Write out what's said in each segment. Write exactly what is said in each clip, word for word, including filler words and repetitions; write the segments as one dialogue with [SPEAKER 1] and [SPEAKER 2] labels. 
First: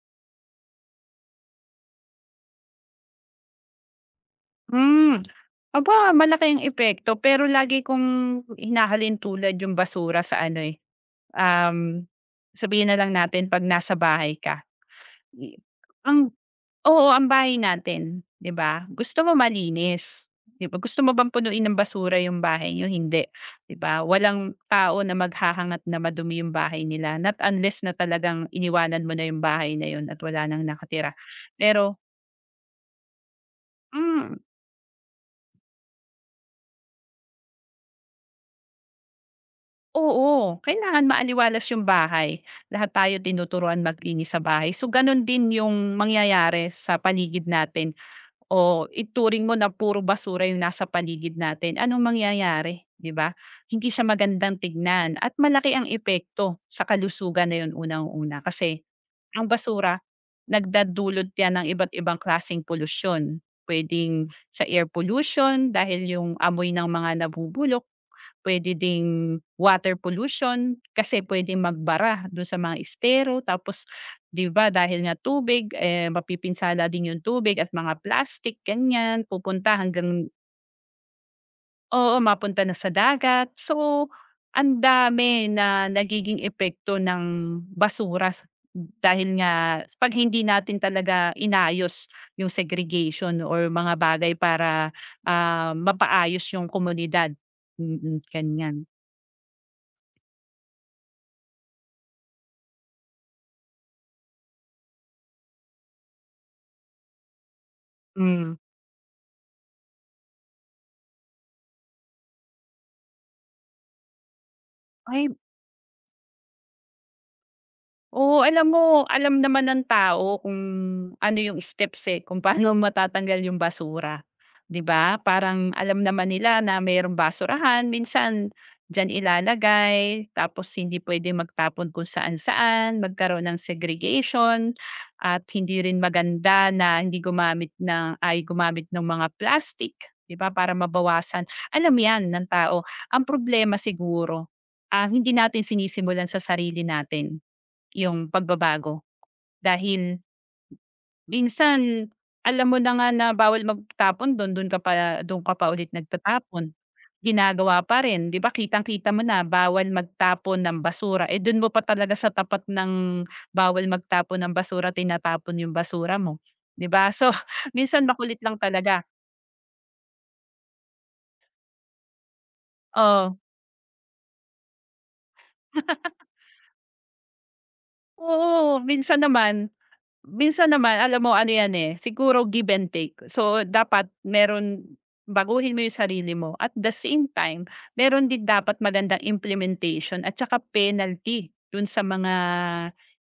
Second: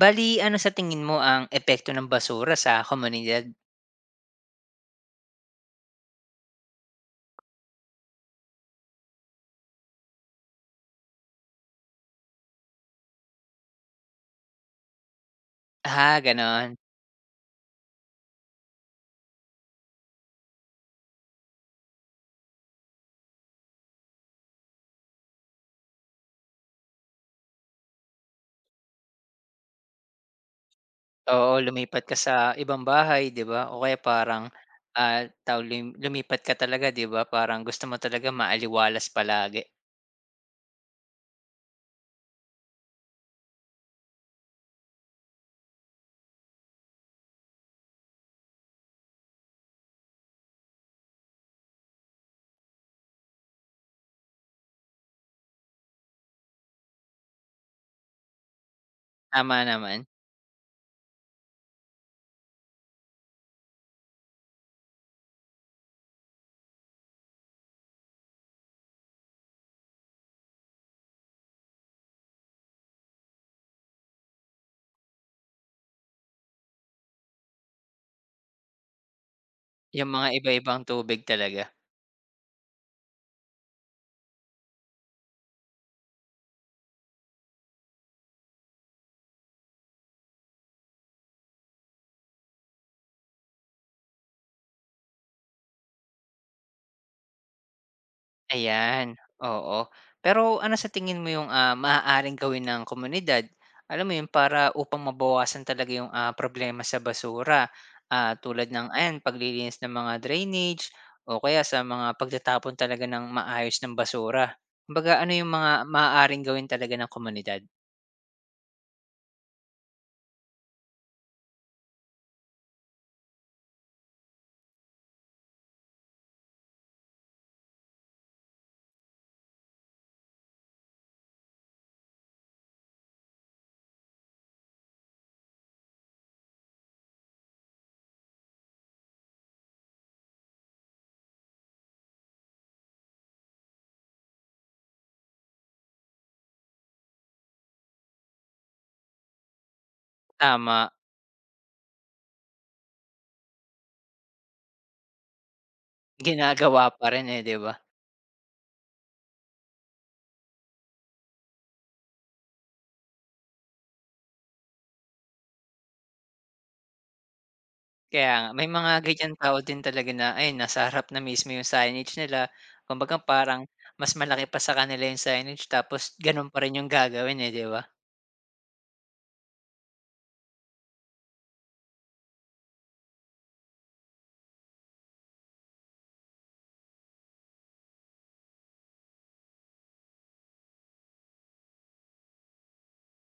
[SPEAKER 1] Bali ano sa tingin mo ang epekto ng basura sa komunidad?
[SPEAKER 2] Hmm. Aba, malaki ang epekto pero lagi kong hinahalin tulad yung basura sa ano, eh, um, sabihin na lang natin 'pag nasa bahay ka, i
[SPEAKER 1] Ah,
[SPEAKER 2] ang
[SPEAKER 1] gano'n.
[SPEAKER 2] oo, ang bahay natin, 'di ba? Gusto mo malinis, 'di ba? Gusto mo bang punuin ng basura yung bahay niyo? Hindi, 'di ba? Walang tao na maghahangat na madumi yung bahay nila not unless na talagang iniwanan mo na yung bahay na yun at wala nang nakatira.
[SPEAKER 1] Oo,
[SPEAKER 2] Pero
[SPEAKER 1] lumipat ka sa ibang bahay, 'di ba? O kaya
[SPEAKER 2] hmm.
[SPEAKER 1] parang, ah, tawag lum lumipat ka talaga, 'di ba? Parang gusto mo talaga maaliwalas palagi.
[SPEAKER 2] Oo, kailangan maaliwalas yung bahay. Lahat tayo tinuturuan maglinis sa bahay. So, ganun din yung mangyayari sa paligid natin o ituring mo na puro basura yung nasa paligid natin. Anong mangyayari, 'di ba? Hindi siya magandang tignan at malaki ang epekto sa kalusugan na yun, unang-una kasi ang
[SPEAKER 1] Tama
[SPEAKER 2] basura
[SPEAKER 1] naman,
[SPEAKER 2] nagdadulot 'yan ng iba't ibang klaseng polusyon. Puwedeng sa air pollution dahil yung amoy ng mga nabubulok. Puwede ding water pollution kasi puwedeng magbara dun sa mga estero. Tapos 'di ba dahil nga tubig, eh, mapipinsala din yung tubig at mga plastic ganyan, pupunta
[SPEAKER 1] yung
[SPEAKER 2] hanggang
[SPEAKER 1] mga iba-ibang tubig talaga.
[SPEAKER 2] oo, mapunta na sa dagat. So, ang dami na nagiging epekto ng basura sa, dahil nga 'pag hindi natin talaga inayos yung segregation or mga bagay para, ah, mapaayos yung komunidad. Mm, mm, ganyan.
[SPEAKER 1] Ayan, oo. Pero ano sa tingin mo yung, ah, maaaring gawin ng komunidad, alam mo yun, para upang mabawasan talaga yung, ah, problema sa basura, ah,
[SPEAKER 2] Hmm.
[SPEAKER 1] tulad ng ayan, paglilinis ng mga drainage o kaya sa mga pagtatapon talaga ng maayos ng basura? Kumbaga
[SPEAKER 2] Ay,
[SPEAKER 1] ano yung mga maaaring gawin talaga ng komunidad?
[SPEAKER 2] oo. Alam mo, alam naman ng tao kung ano yung steps, eh, kung paano matatanggal yung basura, 'di ba? Parang alam naman nila na mayroong basurahan, minsan diyan ilalagay, tapos hindi puwede magtapon kung saan-saan, magkaroon ng segregation at hindi rin maganda na hindi gumamit ng ay gumamit ng mga plastic, 'di ba, para mabawasan. Alam 'yan ng tao. Ang problema siguro, ah, hindi natin sinisimulan sa sarili natin yung pagbabago, dahil
[SPEAKER 1] Tama,
[SPEAKER 2] minsan alam mo na nga na bawal magtapon dun, dun ka pa dun ka pa ulit nagtatapon,
[SPEAKER 1] ginagawa pa rin, eh, 'di ba?
[SPEAKER 2] ginagawa pa rin, 'di ba? Kitang-kita mo na bawal magtapon ng basura, eh, dun mo pa talaga sa tapat ng bawal magtapon ng basura tinatapon yung basura mo, 'di ba? So, minsan
[SPEAKER 1] Kaya
[SPEAKER 2] makulit
[SPEAKER 1] nga,
[SPEAKER 2] lang
[SPEAKER 1] may mga
[SPEAKER 2] talaga,
[SPEAKER 1] ganyan tao din talaga na ayun nasa harap na mismo yung signage nila. Kumbaga
[SPEAKER 2] oh.
[SPEAKER 1] parang mas malaki pa sa kanila yung signage tapos ganun pa rin yung gagawin, eh, 'di ba?
[SPEAKER 2] Oo, minsan naman. Minsan naman alam mo, ano yan, eh, siguro give and take. So, dapat meron, baguhin mo yung sarili mo at the same time, meron din dapat magandang implementation at saka penalty dun sa mga,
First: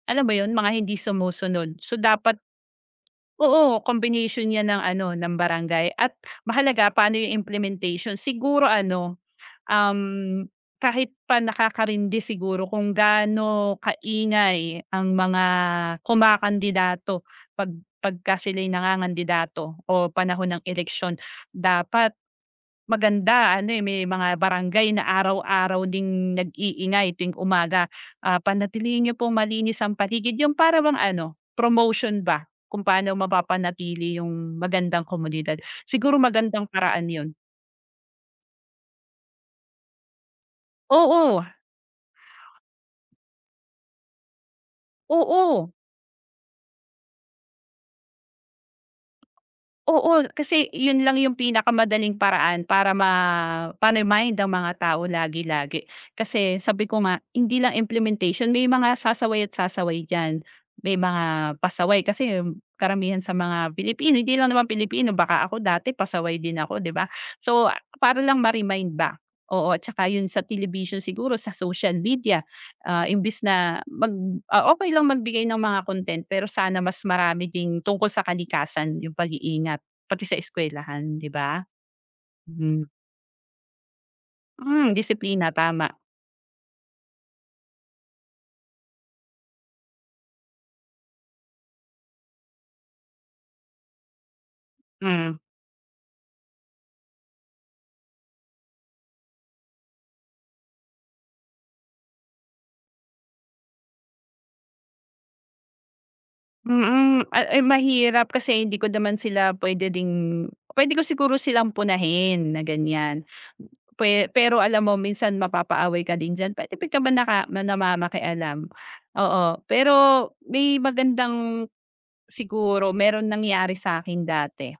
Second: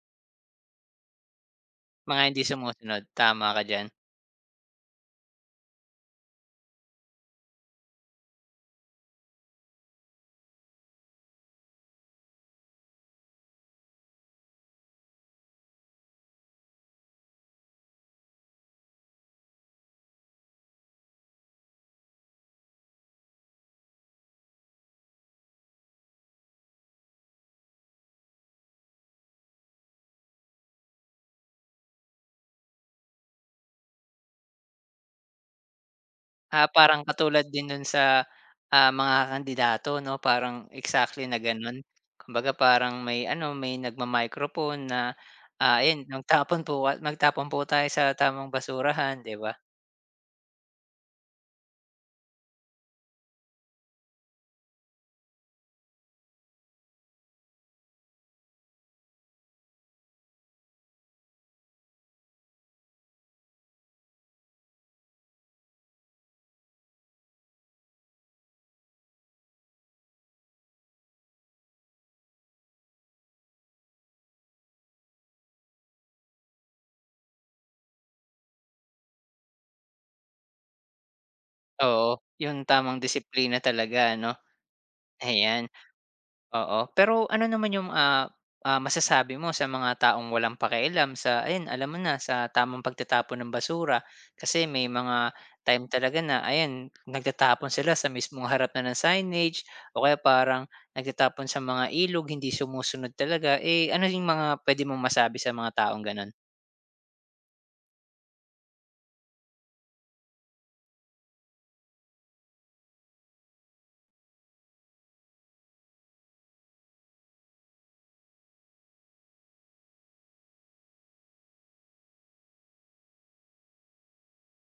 [SPEAKER 2] alam mo yun, mga hindi sumusunod. So,
[SPEAKER 1] Mga
[SPEAKER 2] dapat
[SPEAKER 1] hindi sumusunod, tama ka
[SPEAKER 2] oo,
[SPEAKER 1] diyan.
[SPEAKER 2] combination yan ng ano, ng barangay. At mahalaga paano yung implementation. Siguro ano, Um, kahit pa nakakarindi siguro kung gaano kaingay ang mga kumakandidato pag pagka sila'y nangangandidato o panahon ng eleksyon. Dapat maganda ano, eh, may mga barangay na araw-araw ding nag-iingay tuwing umaga, ah, "Panatilihin niyo pong malinis ang paligid." Yung para bang ano, promotion ba kung paano mapapanatili yung magandang komunidad. Siguro magandang
[SPEAKER 1] Ah, parang
[SPEAKER 2] paraan yun.
[SPEAKER 1] katulad din dun sa, ah, mga kandidato 'no, parang exactly na
[SPEAKER 2] Oo,
[SPEAKER 1] ganun. Kumbaga parang may ano, may nagma-microphone na,
[SPEAKER 2] oo.
[SPEAKER 1] ah, ayun magtapon po ka magtapon po tayo sa tamang basurahan, 'di ba?
[SPEAKER 2] Oo, kasi yun lang yung pinakamadaling paraan para ma ma-remind ang mga tao lagi-lagi. Kasi sabi ko nga, hindi lang implementation, may mga sasaway at sasaway diyan. May mga pasaway kasi karamihan sa mga Pilipino, hindi lang naman Pilipino, baka ako dati pasaway din ako, 'di ba? So, para lang ma-remind ba. Oo, at saka yun sa television siguro, sa social media, ah, imbis na mag ah, okey lang magbigay ng mga content pero sana mas marami ding tungkol sa kalikasan yung pag-iingat. Pati sa eskuwelahan, 'di ba?
[SPEAKER 1] Oo, yung
[SPEAKER 2] Hmm.
[SPEAKER 1] tamang disiplina talaga ano,
[SPEAKER 2] Hmm, disiplina,
[SPEAKER 1] ayan.
[SPEAKER 2] tama.
[SPEAKER 1] Oo, pero ano naman yung, ah, ah, masasabi mo sa mga taong walang pakialam sa ayun alam mo na sa tamang pagtatapon ng basura? Kasi may mga
[SPEAKER 2] Hmm,
[SPEAKER 1] time talaga na ayun nagtatapon sila sa mismong harap na ng signage o kaya parang nagtatapon sa mga ilog, hindi sumusunod talaga. Eh, ano yung mga pwede mong masabi sa mga taong gano'n?
[SPEAKER 2] mm. Ah, eh, mahirap kasi hindi ko naman sila puwede ding puwede ko siguro silang punahin na ganiyan. Pwe pero alam mo minsan mapapaaway ka din diyan, puwede ka ba naka na namamakialam, oo. Pero may magandang, siguro meron nangyari sa'kin dati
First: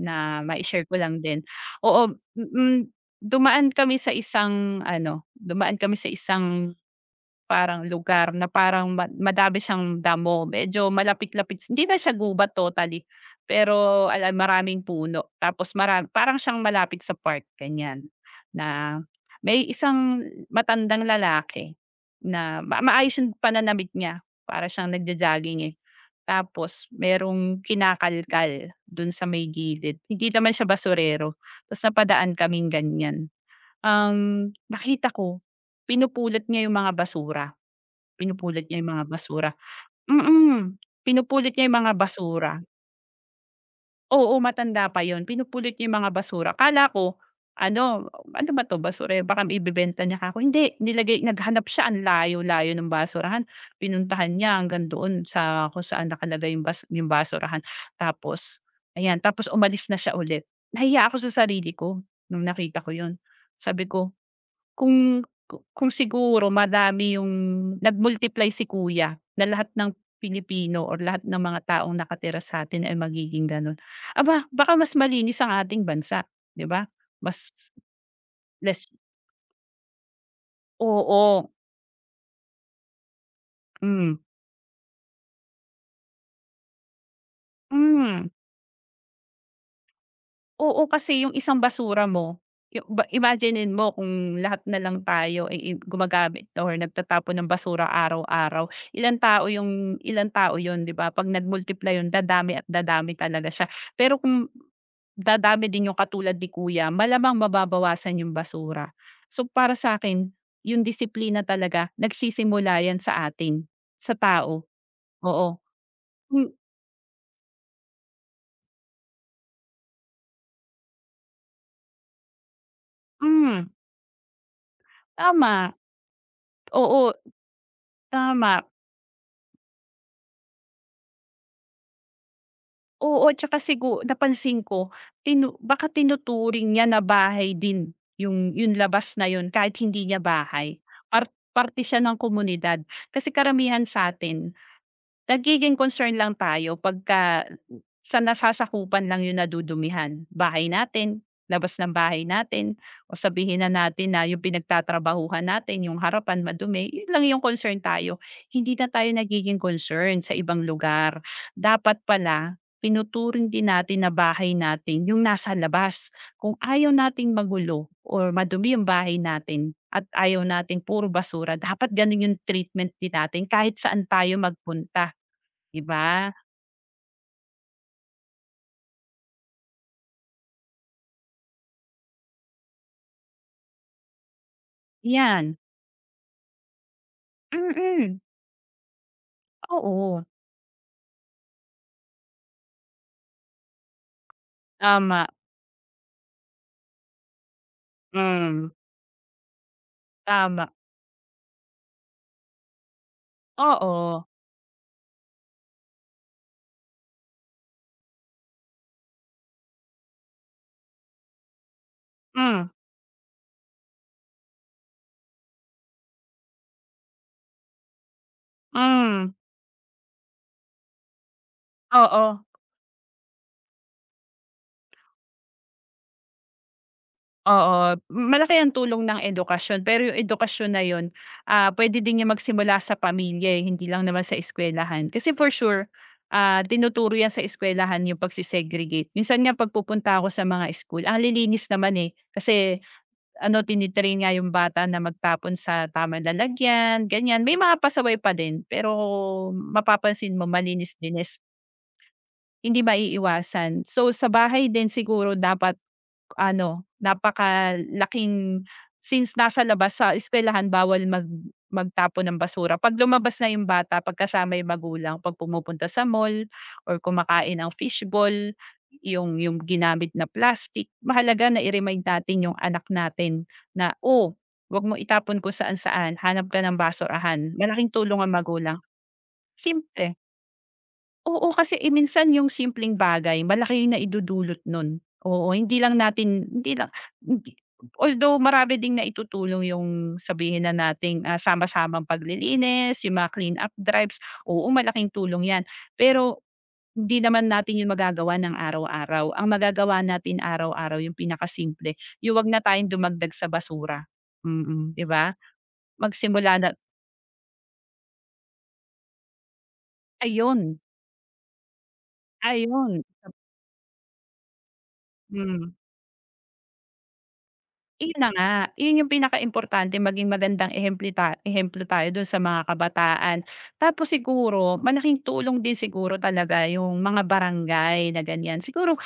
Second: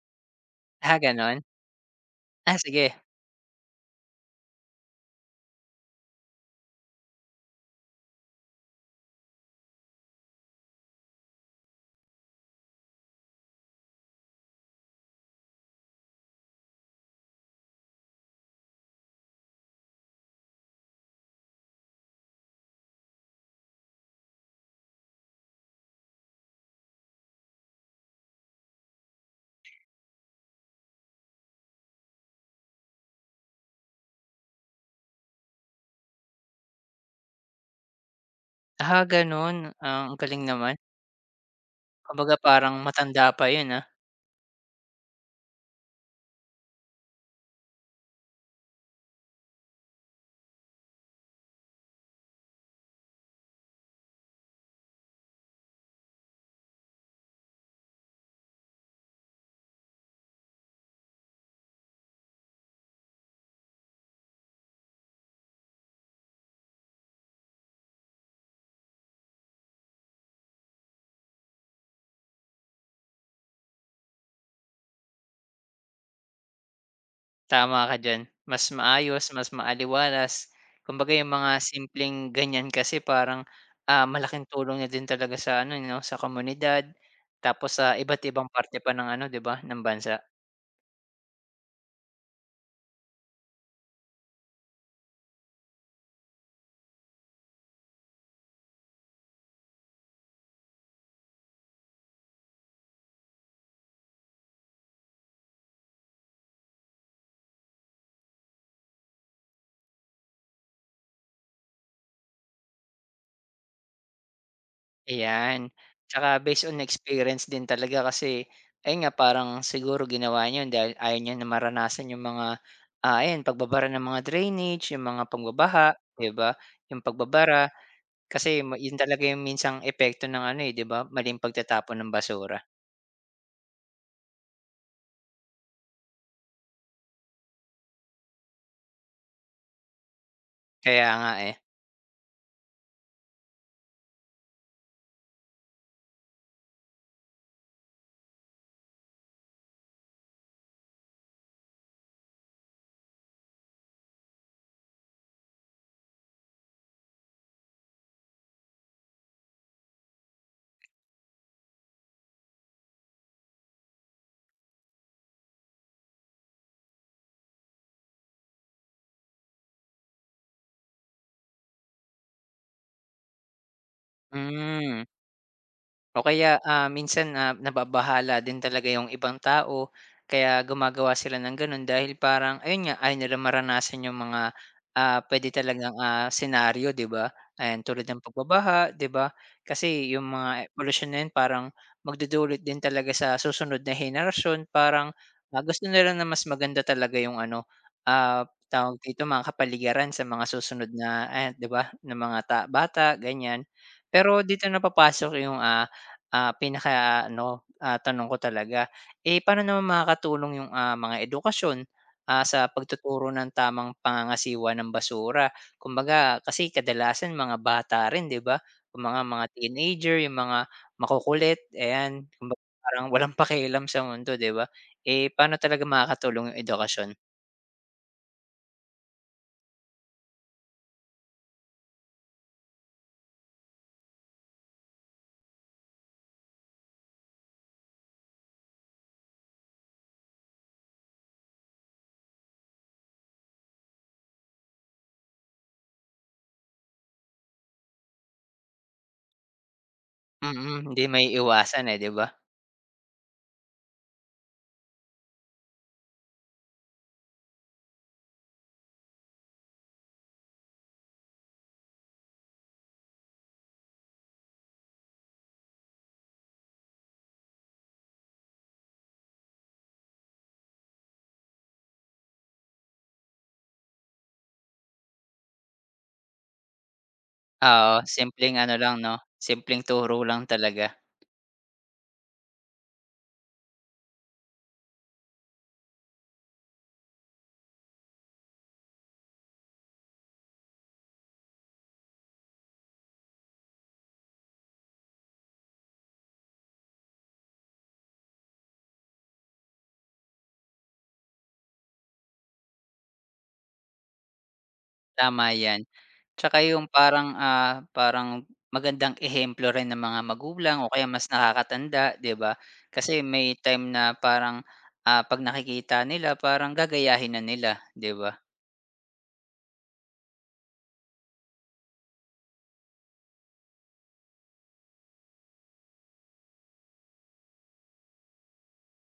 [SPEAKER 2] na mai-share ko
[SPEAKER 1] Ah,
[SPEAKER 2] lang
[SPEAKER 1] gano'n?
[SPEAKER 2] din. Oo,
[SPEAKER 1] Ah,
[SPEAKER 2] mm,
[SPEAKER 1] sige.
[SPEAKER 2] dumaan kami sa isang ano, dumaan kami sa isang parang lugar na parang ma madami siyang damo, medyo malapit-lapit, s- hindi na siya gubat totally, pero alam maraming puno. Tapos mara parang siyang malapit sa park ganyan. Na may isang matandang lalaki na ma maayos yung pananamit niya, para siyang nagjo-jogging, eh. Tapos merong kinakalkal dun sa may gilid, hindi naman siya basurero. Tapos napadaan kaming ganyan. Ang nakita ko, pinupulot niya yung mga basura. Pinupulot niya yung
[SPEAKER 1] Ah,
[SPEAKER 2] mga basura,
[SPEAKER 1] gano'n. Ah, ang galing naman.
[SPEAKER 2] mm. Pinupulot niya yung mga
[SPEAKER 1] Kumbaga
[SPEAKER 2] basura.
[SPEAKER 1] parang matanda pa 'yun, ah.
[SPEAKER 2] Oo, matanda pa yun, pinupulot niya yung mga basura. Akala ko ano, ano ba 'to basurero, baka ibebenta niya ako, hindi, nilagay, naghanap siya ang layo-layo ng basurahan. Pinuntahan niya hanggang doon sa kung saan nakalagay yung bas yung basurahan. Tapos ayan, tapos umalis na siya ulit. Nahiya ako sa sarili ko nung nakita ko yun. Sabi ko kung ku kung siguro madami yung, nag-multiply si kuya, na lahat ng Pilipino or lahat ng mga taong nakatira sa'tin ay magiging gano'n. Aba, baka mas malinis ang ating bansa, 'di ba? Mas
[SPEAKER 1] Tama ka diyan. Mas
[SPEAKER 2] less
[SPEAKER 1] maayos, mas maaliwalas. Kumbaga yung
[SPEAKER 2] oo,
[SPEAKER 1] mga simpleng ganyan kasi parang, ah,
[SPEAKER 2] hmm.
[SPEAKER 1] malaking tulong na din talaga sa ano eh, 'no, sa komunidad, tapos sa iba't
[SPEAKER 2] Hmm.
[SPEAKER 1] ibang parte pa ng ano 'di ba, ng bansa.
[SPEAKER 2] Oo, kasi yung isang basura mo, yung ba imaginin mo kung lahat na lang tayo ay i gumagamit or nagtatapon ng basura araw-araw, ilang tao yung ilang tao yun, 'di ba? 'Pag nag-multiply yun dadami at dadami talaga siya. Pero kung dadami din yung katulad ni kuya, malamang mababawasan yung basura. So, para sa akin yung disiplina talaga nagsisimula yan sa atin, sa tao. Oo,
[SPEAKER 1] Ayan. Tsaka
[SPEAKER 2] hmm,
[SPEAKER 1] based on experience din talaga kasi ayun nga parang siguro ginawa niyo yun dahil ayaw niyo na maranasan yung mga, ah, ayan
[SPEAKER 2] hmm,
[SPEAKER 1] pagbabara ng mga drainage, yung mga
[SPEAKER 2] tama.
[SPEAKER 1] pagbabaha 'di ba, yung
[SPEAKER 2] Oo,
[SPEAKER 1] pagbabara. Kasi
[SPEAKER 2] tama.
[SPEAKER 1] ma yun talaga yung minsang epekto ng ano, eh, 'di ba, maling pagtatapon ng basura.
[SPEAKER 2] Oo, tsaka sigu napansin ko tinu baka tinuturing niya na bahay din yung yung labas na yun kahit hindi niya bahay.
[SPEAKER 1] Kaya
[SPEAKER 2] Part
[SPEAKER 1] nga, eh.
[SPEAKER 2] parte siya ng komunidad kasi karamihan sa'tin, nagiging concern lang tayo pagka sa nasasakupan lang yung nadudumihan. Bahay natin, labas ng bahay natin o sabihin na natin na yung pinagtatrabahuhan natin, yung harapan madumi, yun lang yung concern tayo. Hindi na tayo nagiging concern sa ibang lugar. Dapat pala, pinuturing din natin na bahay natin yung nasa labas. Kung ayaw nating magulo or madumi yung bahay natin at ayaw nating puro basura, dapat ganun yung treatment din natin kahit saan tayo
[SPEAKER 1] Hmm.
[SPEAKER 2] magpunta. 'Di
[SPEAKER 1] O
[SPEAKER 2] ba?
[SPEAKER 1] kaya, ah, minsan na nababahala din talaga yung ibang tao kaya gumagawa sila ng gano'n dahil parang ayun nga, ayaw nila maranasan yung mga, ah, puwede
[SPEAKER 2] 'Yan,
[SPEAKER 1] talagang, ah, senaryo 'di ba? Ayan tulad
[SPEAKER 2] mm,
[SPEAKER 1] ng pagbabaha 'di ba? Kasi
[SPEAKER 2] oo,
[SPEAKER 1] yung mga polusyon na yun parang magdudulot din talaga sa susunod na henerasyon parang,
[SPEAKER 2] tama,
[SPEAKER 1] ah, gusto nila na mas maganda talaga yung ano, ah,
[SPEAKER 2] hmm,
[SPEAKER 1] tawag dito mga kapaligiran sa mga
[SPEAKER 2] tama,
[SPEAKER 1] susunod na eh 'di ba, ng mga ta bata ganyan.
[SPEAKER 2] oo,
[SPEAKER 1] Pero dito na papasok yung, ah ah, pinaka-ano, ah, tanong ko talaga, eh, paano naman makakatulong yung, ah, mga edukasyon, ah,
[SPEAKER 2] hmm,
[SPEAKER 1] sa pagtuturo ng tamang pangangasiwa ng basura? Kumbaga kasi kadalasan mga bata rin 'di ba, yung mga
[SPEAKER 2] hmm,
[SPEAKER 1] mga teenager, yung mga makukulit, ayan,
[SPEAKER 2] oo.
[SPEAKER 1] kumbaga parang walang pakialam sa mundo 'di ba? Eh, paano talaga makakatulong yung edukasyon?
[SPEAKER 2] Oo, malaki ang tulong ng edukasyon pero yung edukasyon na yun, ah, puwede din yang magsimula sa pamilya, eh, hindi lang naman sa eskuwelahan. Kasi for sure, ah, tinuturo 'yan sa eskuwelahan yung pagse-segregate. Minsan nga 'pag pupunta ako sa mga school, ang lilinis naman, eh, kasi ano, tini-train nga yung bata na magtapon sa tamang lalagyan, ganyan. May mga pasaway pa din, pero mapapansin mo
[SPEAKER 1] Mm, hindi may
[SPEAKER 2] malinis-linis.
[SPEAKER 1] iwasan eh, 'di ba?
[SPEAKER 2] Hindi maiiwasan. So, sa bahay din siguro dapat ano, napakalaking, since nasa labas sa eskuwelahan bawal mag magtapon ng basura. 'Pag lumabas na yung bata, 'pag yung magulang, 'pag pumupunta sa mall or kumakain ng fishball, yung yung ginamit na plastic, mahalaga na i-remind natin yung anak natin na, "Oh, 'wag mo itapon kung saan-saan, hanap ka ng basurahan." Malaking
[SPEAKER 1] Oo,
[SPEAKER 2] tulong ang
[SPEAKER 1] simpleng ano
[SPEAKER 2] magulang,
[SPEAKER 1] lang 'no, simpleng
[SPEAKER 2] simple.
[SPEAKER 1] turo lang talaga,
[SPEAKER 2] Oo, kasi, eh, minsan yung simpleng bagay malaki yung naidudulot nun. Oo, hindi lang natin hindi lang hindi although marami ding naitutulong yung sabihin na nating, ah, sama-samang paglilinis, yung mga clean-up drives, oo, malaking tulong 'yan. Pero hindi naman natin yung magagawa ng araw-araw. Ang magagawa natin araw-araw yung pinakasimple, yung 'wag na tayong dumagdag sa basura. Mm, mm, 'di ba?
[SPEAKER 1] tama 'yan.
[SPEAKER 2] Magsimula
[SPEAKER 1] Tsaka
[SPEAKER 2] na,
[SPEAKER 1] yung parang, ah, parang magandang ehemplo rin ng mga magulang
[SPEAKER 2] ayun,
[SPEAKER 1] o kaya mas nakakatanda, 'di ba?
[SPEAKER 2] ayun.
[SPEAKER 1] Kasi may time na parang, ah, 'pag
[SPEAKER 2] Hmm.
[SPEAKER 1] nakikita nila parang gagayahin na nila, 'di
[SPEAKER 2] Yun na
[SPEAKER 1] ba?
[SPEAKER 2] nga, yun yung pinakaimportante, maging magandang ehemplo ta ehemplo tayo dun sa mga kabataan. Tapos siguro malaking tulong din siguro talaga yung mga barangay na ganyan. Siguro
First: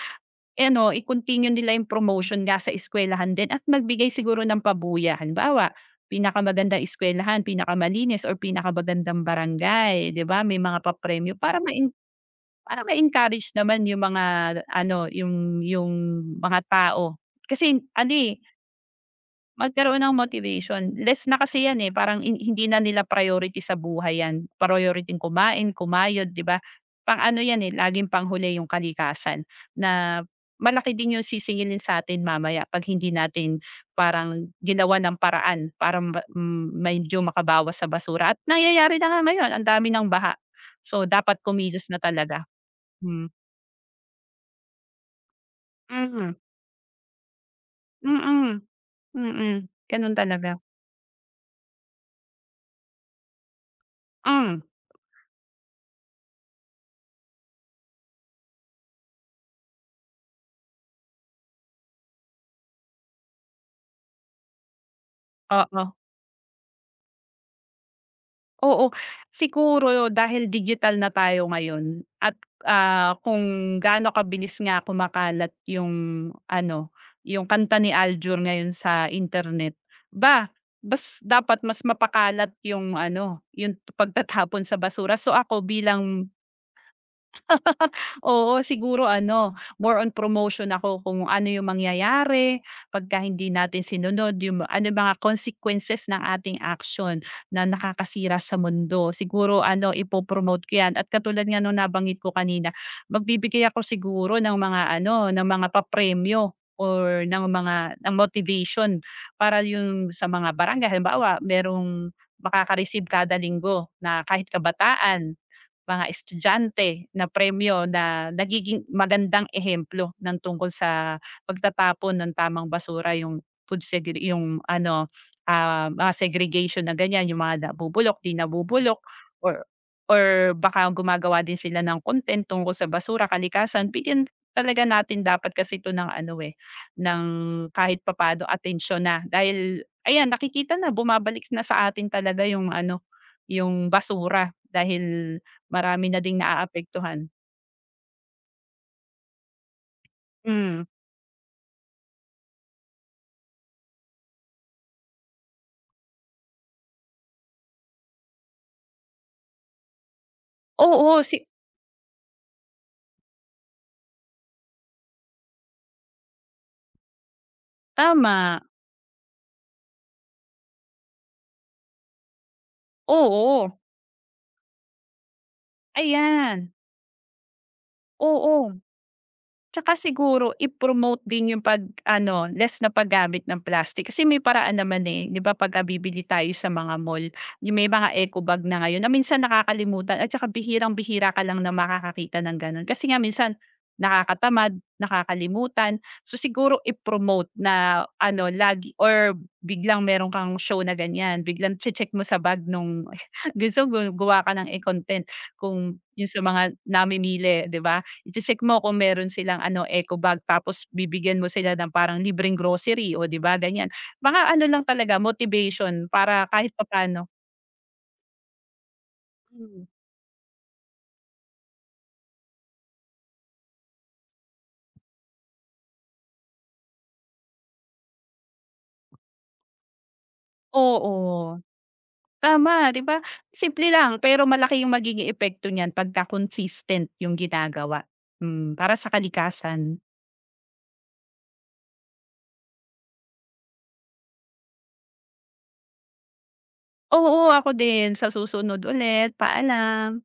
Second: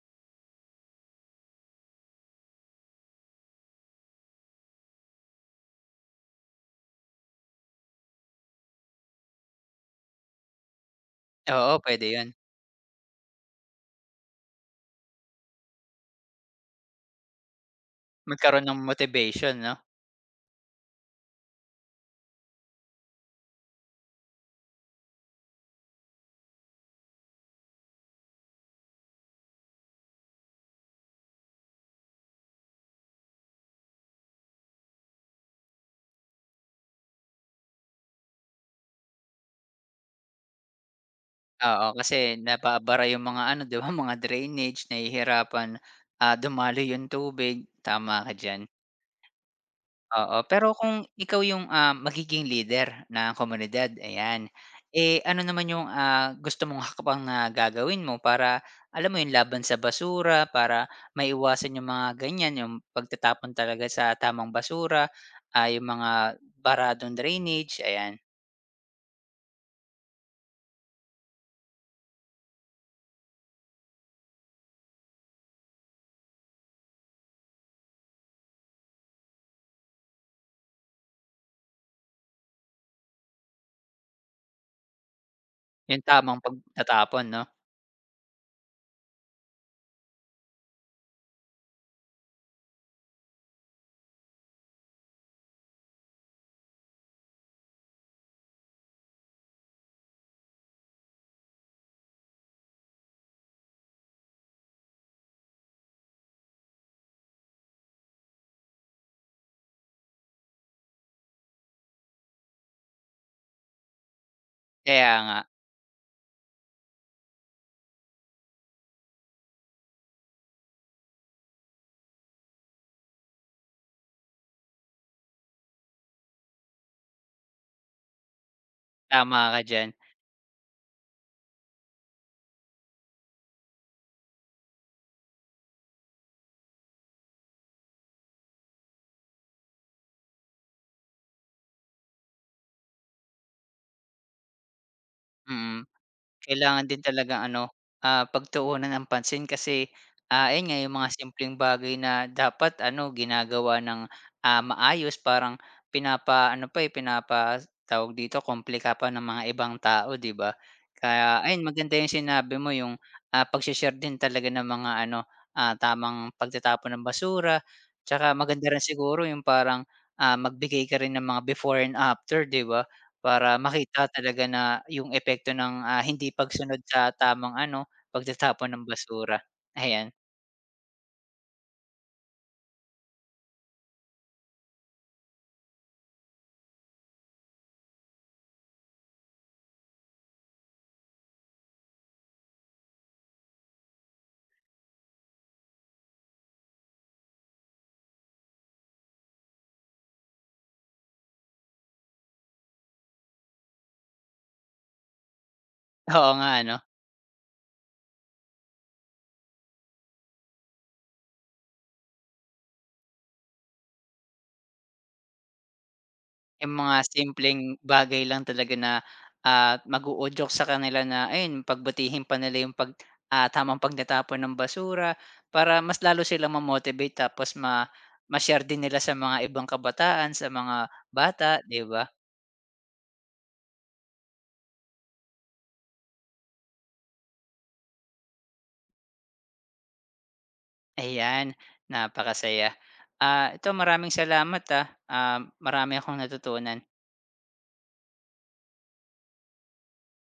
[SPEAKER 2] eh, ano, i-continue nila yung promotion nga sa eskuwelahan din at magbigay siguro ng pabuya. Halimbawa, pinakamagandang eskuwelahan, pinakamalinis or pinakamagandang barangay, 'di ba? May mga papremyo para ma
[SPEAKER 1] Oo, puwede 'yun.
[SPEAKER 2] para ma-encourage naman yung mga ano, yung yung mga tao. Kasi ano, eh,
[SPEAKER 1] Magkaroon ng motivation 'no?
[SPEAKER 2] magkaroon ng motivation. Less na kasi 'yan, eh, parang hin hindi na nila priority sa buhay 'yan. Priority yung kumain, kumayod, 'di ba? Pang-ano 'yan, eh, laging panghuli yung kalikasan na malaki din yung sisingilin sa atin mamaya 'pag hindi natin parang ginawa ng paraan para ma hmm, medyo makabawas sa basura at nangyayari na nga ngayon, ang dami ng baha. So, dapat kumilos
[SPEAKER 1] Oo,
[SPEAKER 2] na
[SPEAKER 1] kasi
[SPEAKER 2] talaga.
[SPEAKER 1] nabaabara yung
[SPEAKER 2] Mm.
[SPEAKER 1] mga ano, 'di ba, mga drainage, nahihirapan,
[SPEAKER 2] Mm.
[SPEAKER 1] ah, dumaloy yung tubig. Tama ka
[SPEAKER 2] Mm.
[SPEAKER 1] diyan.
[SPEAKER 2] Mm. Gano'n
[SPEAKER 1] Oo,
[SPEAKER 2] talaga.
[SPEAKER 1] pero kung ikaw yung, ah, magiging leader ng komunidad, ayan.
[SPEAKER 2] Hmm,
[SPEAKER 1] Eh, ano naman yung, ah, gusto mong hakbang na gagawin mo para alam mo yung laban sa basura, para maiwasan yung mga ganyan, yung pagtatapon talaga sa tamang basura, ah,
[SPEAKER 2] oo.
[SPEAKER 1] yung mga baradong drainage, ayan.
[SPEAKER 2] Oo, siguro dahil digital na tayo ngayon at, ah, kung gaano kabilis nga kumakalat yung ano, yung kanta ni Aljur ngayon sa internet. Ba, bas dapat mas mapakalat yung ano, yung pagtatapon sa basura. So, ako
[SPEAKER 1] Yung
[SPEAKER 2] bilang.
[SPEAKER 1] tamang pagtatapon 'no?
[SPEAKER 2] Oo, siguro ano, more on promotion ako kung ano yung mangyayari pagka hindi natin sinunod, yung ma- ano yung mga consequences ng ating action na nakakasira sa mundo. Siguro ano, ipopromote promote ko 'yan at katulad nga nung nabanggit ko kanina, magbibigay ako siguro ng mga ano, ng mga papremyo or ng mga, ng motivation para yung sa mga barangay. Halimbawa, merong makaka-receive kada linggo na kahit
[SPEAKER 1] Kaya nga,
[SPEAKER 2] kabataan, mga estudyante na premyo na nagiging magandang ehemplo ng tungkol sa pagtatapon ng tamang basura, yung food segre yung ano, ah, mga segregation na ganyan, yung mga nabubulok, 'di nabubulok,
[SPEAKER 1] tama ka
[SPEAKER 2] or
[SPEAKER 1] diyan,
[SPEAKER 2] or baka gumagawa din sila ng content tungkol sa basura, kalikasan. Bigyan talaga natin dapat kasi ito ng ano, eh, ng kahit papaano atensyon na dahil ayan nakikita na bumabalik na sa atin talaga yung ano, yung basura dahil
[SPEAKER 1] mm.
[SPEAKER 2] marami na ding
[SPEAKER 1] Kailangan din
[SPEAKER 2] naaapektuhan.
[SPEAKER 1] talaga ano, ah, pagtuunan ng pansin kasi, ah, ayun nga
[SPEAKER 2] Hmm.
[SPEAKER 1] yung mga simpleng bagay na dapat ano ginagawa ng, ah, maayos parang pinapaano pa, eh, pinapa tawag dito, kumpleha pa ng mga ibang tao, 'di ba?
[SPEAKER 2] Oo, si
[SPEAKER 1] Kaya ayun maganda yung sinabi mo yung, ah, pagse-share din talaga ng mga ano, ah, tamang pagtatapon ng basura, 'tsaka
[SPEAKER 2] tama,
[SPEAKER 1] maganda rin siguro yung parang, ah, magbigay ka rin ng mga before and after, 'di ba? Para
[SPEAKER 2] oo,
[SPEAKER 1] makita talaga na yung epekto ng, ah, hindi
[SPEAKER 2] ayan,
[SPEAKER 1] pagsunod sa tamang ano,
[SPEAKER 2] oo.
[SPEAKER 1] pagtatapon ng basura,
[SPEAKER 2] Tsaka
[SPEAKER 1] ayan.
[SPEAKER 2] siguro i-promote din yung pag-ano, less na paggamit ng plastic kasi may paraan naman, eh, 'di ba, 'pagka bibili tayo sa mga mall, yung may mga eco bag na ngayon na minsan nakakalimutan at saka bihirang-bihira ka lang na makakakita ng gano'n. Kasi nga minsan nakakatamad, nakakalimutan. So, siguro i-promote na ano lagi or biglang meron kang show na ganyan, biglang check mo sa bag nung gusto gu gawa ka ng, e content kung yung
[SPEAKER 1] Oo
[SPEAKER 2] sa
[SPEAKER 1] nga
[SPEAKER 2] mga
[SPEAKER 1] ano,
[SPEAKER 2] namimili, 'di ba? I check mo kung meron silang ano, eco bag tapos bibigyan mo sila ng parang libreng grocery o 'di ba ganyan. Mga ano lang talaga motivation para kahit
[SPEAKER 1] yung mga
[SPEAKER 2] papaano
[SPEAKER 1] simpleng bagay lang talaga na, ah,
[SPEAKER 2] hmm,
[SPEAKER 1] mag-uudyok sa kanila na ayun pagbutihin pa nila yung pag ah, tamang pagtatapon ng basura para mas lalo silang ma-motivate tapos ma ma-share din nila sa mga ibang kabataan, sa mga
[SPEAKER 2] oo,
[SPEAKER 1] bata, 'di ba?
[SPEAKER 2] tama, 'di ba? Simple lang pero malaki yung magiging epekto niyan pagka consistent yung ginagawa. Hmm, para sa kalikasan.
[SPEAKER 1] Ayan, napakasaya. Ah, ito maraming salamat, ah, ah, marami akong natutunan.
[SPEAKER 2] Oo, ako din sa susunod ulit, paalam.